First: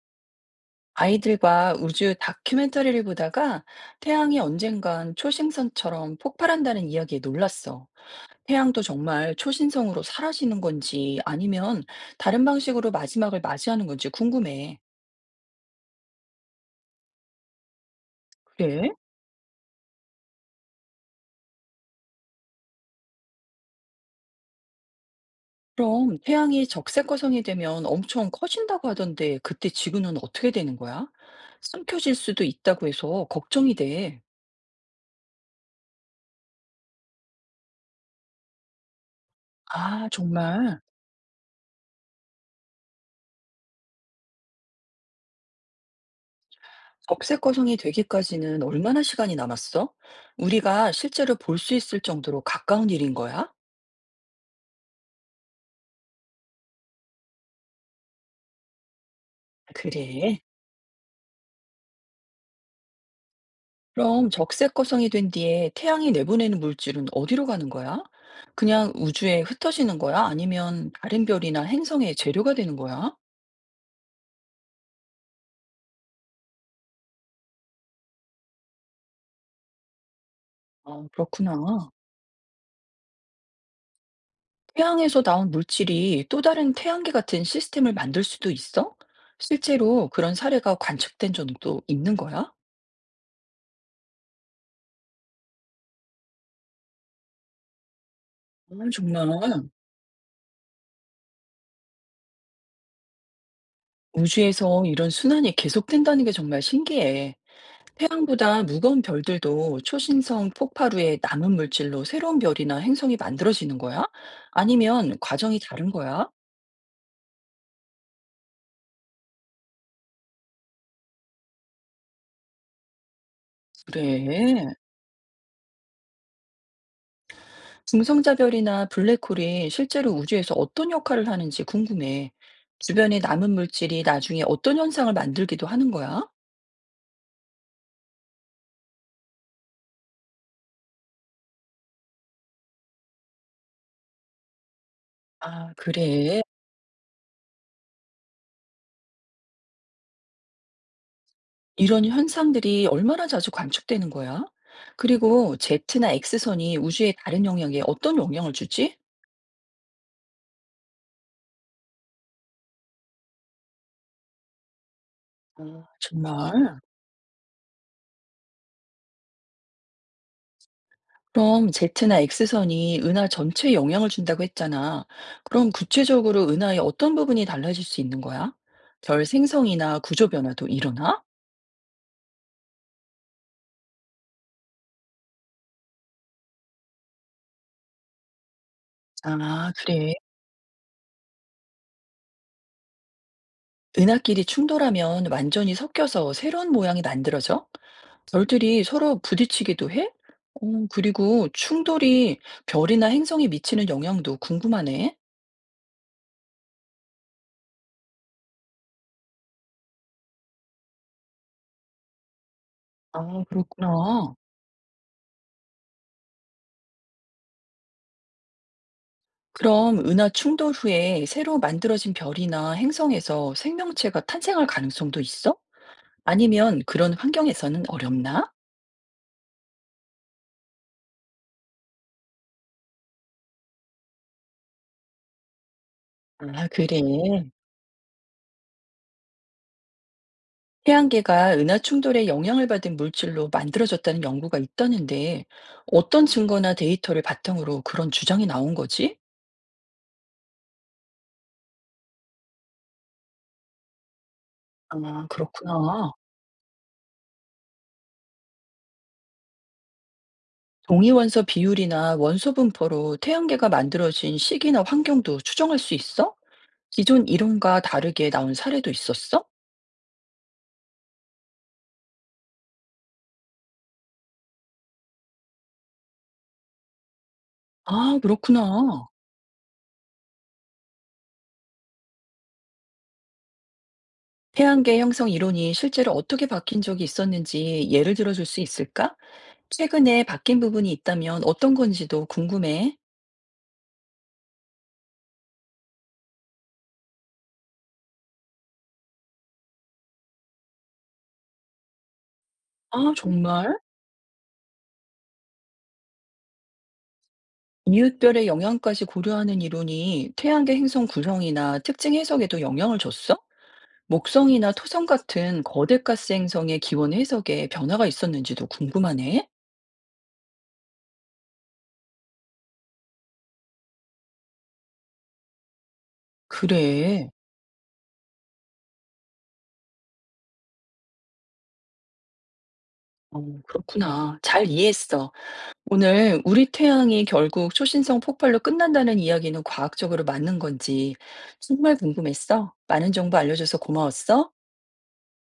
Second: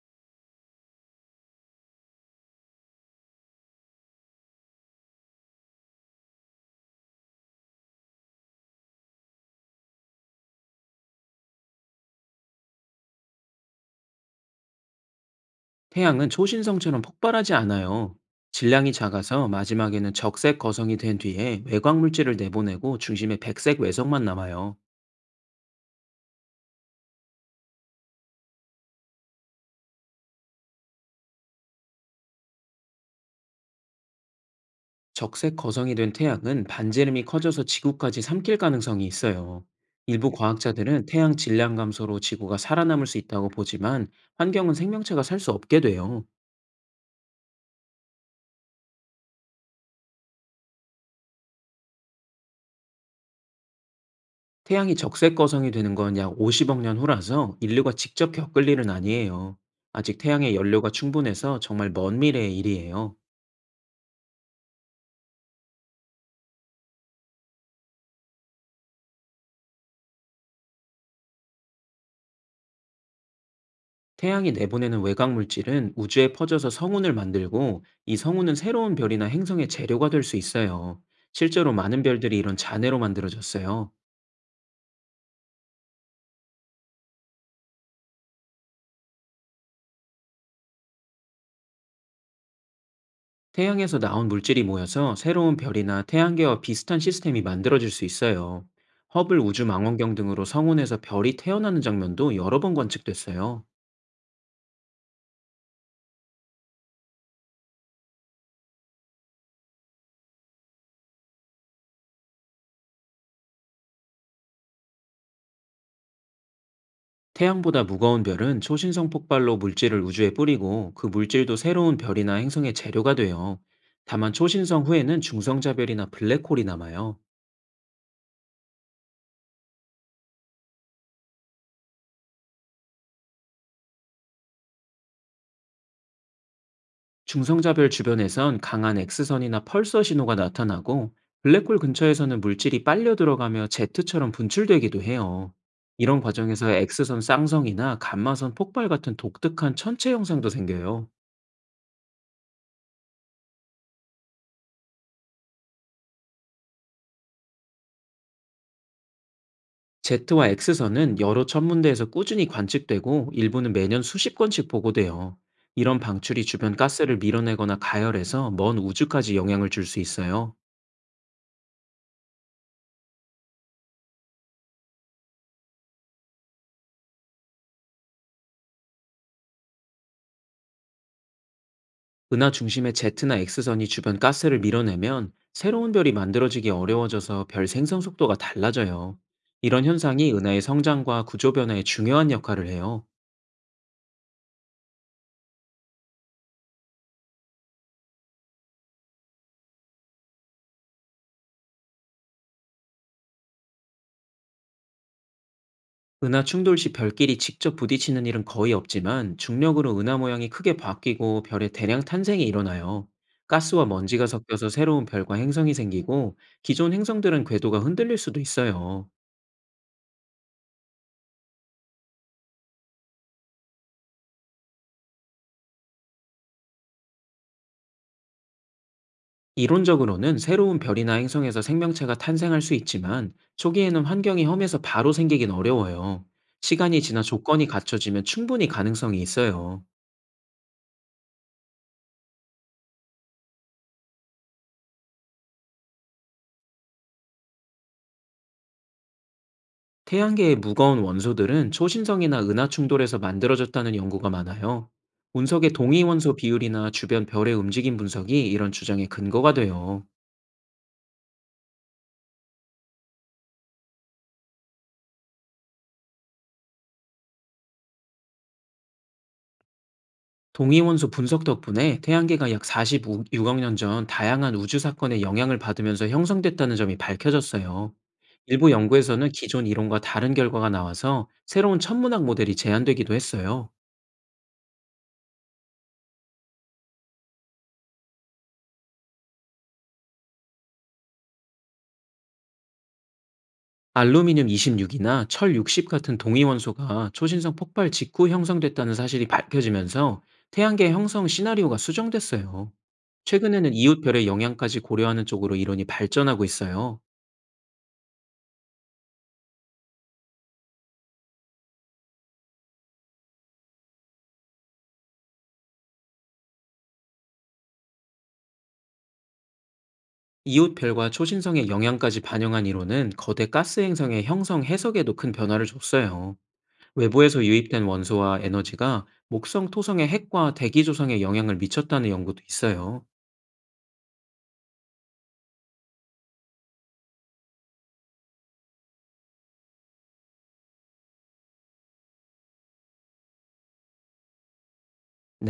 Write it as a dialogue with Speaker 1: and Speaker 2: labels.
Speaker 1: 아이들과 우주 다큐멘터리를 보다가 태양이 언젠간 초신성처럼 폭발한다는 이야기에 놀랐어. 태양도 정말 초신성으로 사라지는 건지 아니면 다른 방식으로 마지막을 맞이하는 건지 궁금해.
Speaker 2: 태양은 초신성처럼 폭발하지 않아요.
Speaker 1: 그래?
Speaker 2: 질량이 작아서 마지막에는 적색 거성이 된 뒤에 외곽 물질을 내보내고 중심에 백색 외성만 남아요.
Speaker 1: 그럼 태양이 적색거성이 되면 엄청 커진다고 하던데 그때 지구는 어떻게 되는 거야? 숨겨질 수도 있다고 해서 걱정이 돼.
Speaker 2: 적색 거성이 된 태양은 반지름이 커져서 지구까지 삼킬 가능성이 있어요.
Speaker 1: 아,
Speaker 2: 일부
Speaker 1: 정말?
Speaker 2: 과학자들은 태양 질량 감소로 지구가 살아남을 수 있다고 보지만, 환경은 생명체가 살 수 없게 돼요.
Speaker 1: 적색 거성이 되기까지는 얼마나 시간이 남았어? 우리가 실제로 볼 수 있을 정도로 가까운 일인 거야?
Speaker 2: 태양이 적색 거성이 되는 건 약 50억 년 후라서 인류가 직접 겪을 일은 아니에요. 아직
Speaker 1: 그래.
Speaker 2: 태양의 연료가 충분해서 정말 먼 미래의 일이에요.
Speaker 1: 그럼 적색 거성이 된 뒤에 태양이 내보내는 물질은 어디로 가는 거야? 그냥 우주에 흩어지는 거야? 아니면 다른 별이나 행성의 재료가 되는 거야?
Speaker 2: 태양이 내보내는 외곽 물질은 우주에 퍼져서 성운을 만들고, 이 성운은 새로운 별이나 행성의 재료가 될 수 있어요.
Speaker 1: 아,
Speaker 2: 실제로
Speaker 1: 그렇구나.
Speaker 2: 많은 별들이 이런 잔해로 만들어졌어요.
Speaker 1: 태양에서 나온 물질이 또 다른 태양계 같은 시스템을 만들 수도 있어? 실제로 그런 사례가 관측된 적도 있는 거야?
Speaker 2: 태양에서 나온 물질이 모여서 새로운 별이나 태양계와 비슷한 시스템이 만들어질 수 있어요.
Speaker 1: 아, 정말.
Speaker 2: 허블 우주 망원경 등으로 성운에서 별이 태어나는 장면도 여러 번 관측됐어요.
Speaker 1: 우주에서 이런 순환이 계속된다는 게 정말 신기해. 태양보다 무거운 별들도 초신성 폭발 후에 남은 물질로 새로운 별이나 행성이 만들어지는 거야? 아니면 과정이 다른 거야?
Speaker 2: 태양보다 무거운 별은 초신성 폭발로 물질을 우주에 뿌리고, 그 물질도 새로운 별이나 행성의 재료가 돼요.
Speaker 1: 그래.
Speaker 2: 다만 초신성 후에는 중성자별이나 블랙홀이 남아요.
Speaker 1: 중성자 별이나 블랙홀이 실제로 우주에서 어떤 역할을 하는지 궁금해. 주변에 남은 물질이 나중에 어떤 현상을 만들기도 하는 거야?
Speaker 2: 중성자별 주변에선 강한 X선이나 펄서 신호가 나타나고, 블랙홀 근처에서는 물질이 빨려 들어가며 제트처럼 분출되기도 해요.
Speaker 1: 아,
Speaker 2: 이런
Speaker 1: 그래.
Speaker 2: 과정에서 X선 쌍성이나 감마선 폭발 같은 독특한 천체 현상도 생겨요.
Speaker 1: 이런 현상들이 얼마나 자주 관측되는 거야? 그리고 Z나 X선이 우주의 다른 영역에 어떤 영향을 주지?
Speaker 2: Z와 X선은 여러 천문대에서 꾸준히 관측되고, 일부는 매년 수십 건씩 보고돼요.
Speaker 1: 아,
Speaker 2: 이런 방출이 주변
Speaker 1: 정말?
Speaker 2: 가스를 밀어내거나 가열해서 먼 우주까지 영향을 줄 수 있어요.
Speaker 1: 그럼 Z나 X선이 은하 전체에 영향을 준다고 했잖아. 그럼 구체적으로 은하의 어떤 부분이 달라질 수 있는 거야? 별 생성이나 구조 변화도 일어나?
Speaker 2: 은하 중심의 Z나 X선이 주변 가스를 밀어내면 새로운 별이 만들어지기 어려워져서 별 생성 속도가 달라져요.
Speaker 1: 아,
Speaker 2: 이런
Speaker 1: 그래.
Speaker 2: 현상이 은하의 성장과 구조 변화에 중요한 역할을 해요.
Speaker 1: 은하끼리 충돌하면 완전히 섞여서 새로운 모양이 만들어져? 별들이 서로 부딪히기도 해? 어, 그리고 충돌이 별이나 행성에 미치는 영향도 궁금하네.
Speaker 2: 은하 충돌 시 별끼리 직접 부딪히는 일은 거의 없지만, 중력으로 은하 모양이 크게 바뀌고 별의 대량 탄생이 일어나요.
Speaker 1: 아,
Speaker 2: 가스와 먼지가
Speaker 1: 그렇구나.
Speaker 2: 섞여서 새로운 별과 행성이 생기고, 기존 행성들은 궤도가 흔들릴 수도 있어요.
Speaker 1: 그럼 은하 충돌 후에 새로 만들어진 별이나 행성에서 생명체가 탄생할 가능성도 있어? 아니면 그런 환경에서는 어렵나?
Speaker 2: 이론적으로는 새로운 별이나 행성에서 생명체가 탄생할 수 있지만, 초기에는 환경이 험해서 바로 생기긴 어려워요.
Speaker 1: 아, 그래.
Speaker 2: 시간이 지나 조건이 갖춰지면 충분히 가능성이 있어요.
Speaker 1: 태양계가 은하 충돌에 영향을 받은 물질로 만들어졌다는 연구가 있다는데 어떤 증거나 데이터를 바탕으로 그런 주장이 나온 거지?
Speaker 2: 태양계의 무거운 원소들은 초신성이나 은하 충돌에서 만들어졌다는 연구가 많아요.
Speaker 1: 아,
Speaker 2: 운석의 동위
Speaker 1: 그렇구나.
Speaker 2: 원소 비율이나 주변 별의 움직임 분석이 이런 주장의 근거가 돼요.
Speaker 1: 동위원소 비율이나 원소 분포로 태양계가 만들어진 시기나 환경도 추정할 수 있어? 기존 이론과 다르게 나온 사례도 있었어?
Speaker 2: 동위 원소 분석 덕분에 태양계가 약 46억 년 전 다양한 우주 사건의 영향을 받으면서 형성됐다는 점이 밝혀졌어요.
Speaker 1: 아,
Speaker 2: 일부
Speaker 1: 그렇구나.
Speaker 2: 연구에서는 기존 이론과 다른 결과가 나와서 새로운 천문학 모델이 제안되기도 했어요.
Speaker 1: 태양계 형성 이론이 실제로 어떻게 바뀐 적이 있었는지 예를 들어줄 수 있을까? 최근에 바뀐 부분이 있다면 어떤 건지도 궁금해.
Speaker 2: 알루미늄 26이나 철 60 같은 동위원소가 초신성 폭발 직후 형성됐다는 사실이 밝혀지면서 태양계 형성 시나리오가 수정됐어요.
Speaker 1: 아,
Speaker 2: 최근에는
Speaker 1: 정말?
Speaker 2: 이웃별의 영향까지 고려하는 쪽으로 이론이 발전하고 있어요.
Speaker 1: 이웃별의 영향까지 고려하는 이론이 태양계 행성 구성이나 특징 해석에도 영향을 줬어? 목성이나 토성 같은 거대 가스 행성의 기원 해석에 변화가 있었는지도 궁금하네.
Speaker 2: 이웃별과 초신성의 영향까지 반영한 이론은 거대 가스 행성의 형성 해석에도 큰 변화를 줬어요.
Speaker 1: 그래.
Speaker 2: 외부에서 유입된 원소와 에너지가 목성 토성의 핵과 대기 조성에 영향을 미쳤다는 연구도 있어요. 네.
Speaker 1: 어, 그렇구나. 잘 이해했어. 오늘 우리 태양이 결국 초신성 폭발로 끝난다는 이야기는 과학적으로 맞는 건지 정말 궁금했어. 많은 정보 알려줘서 고마웠어.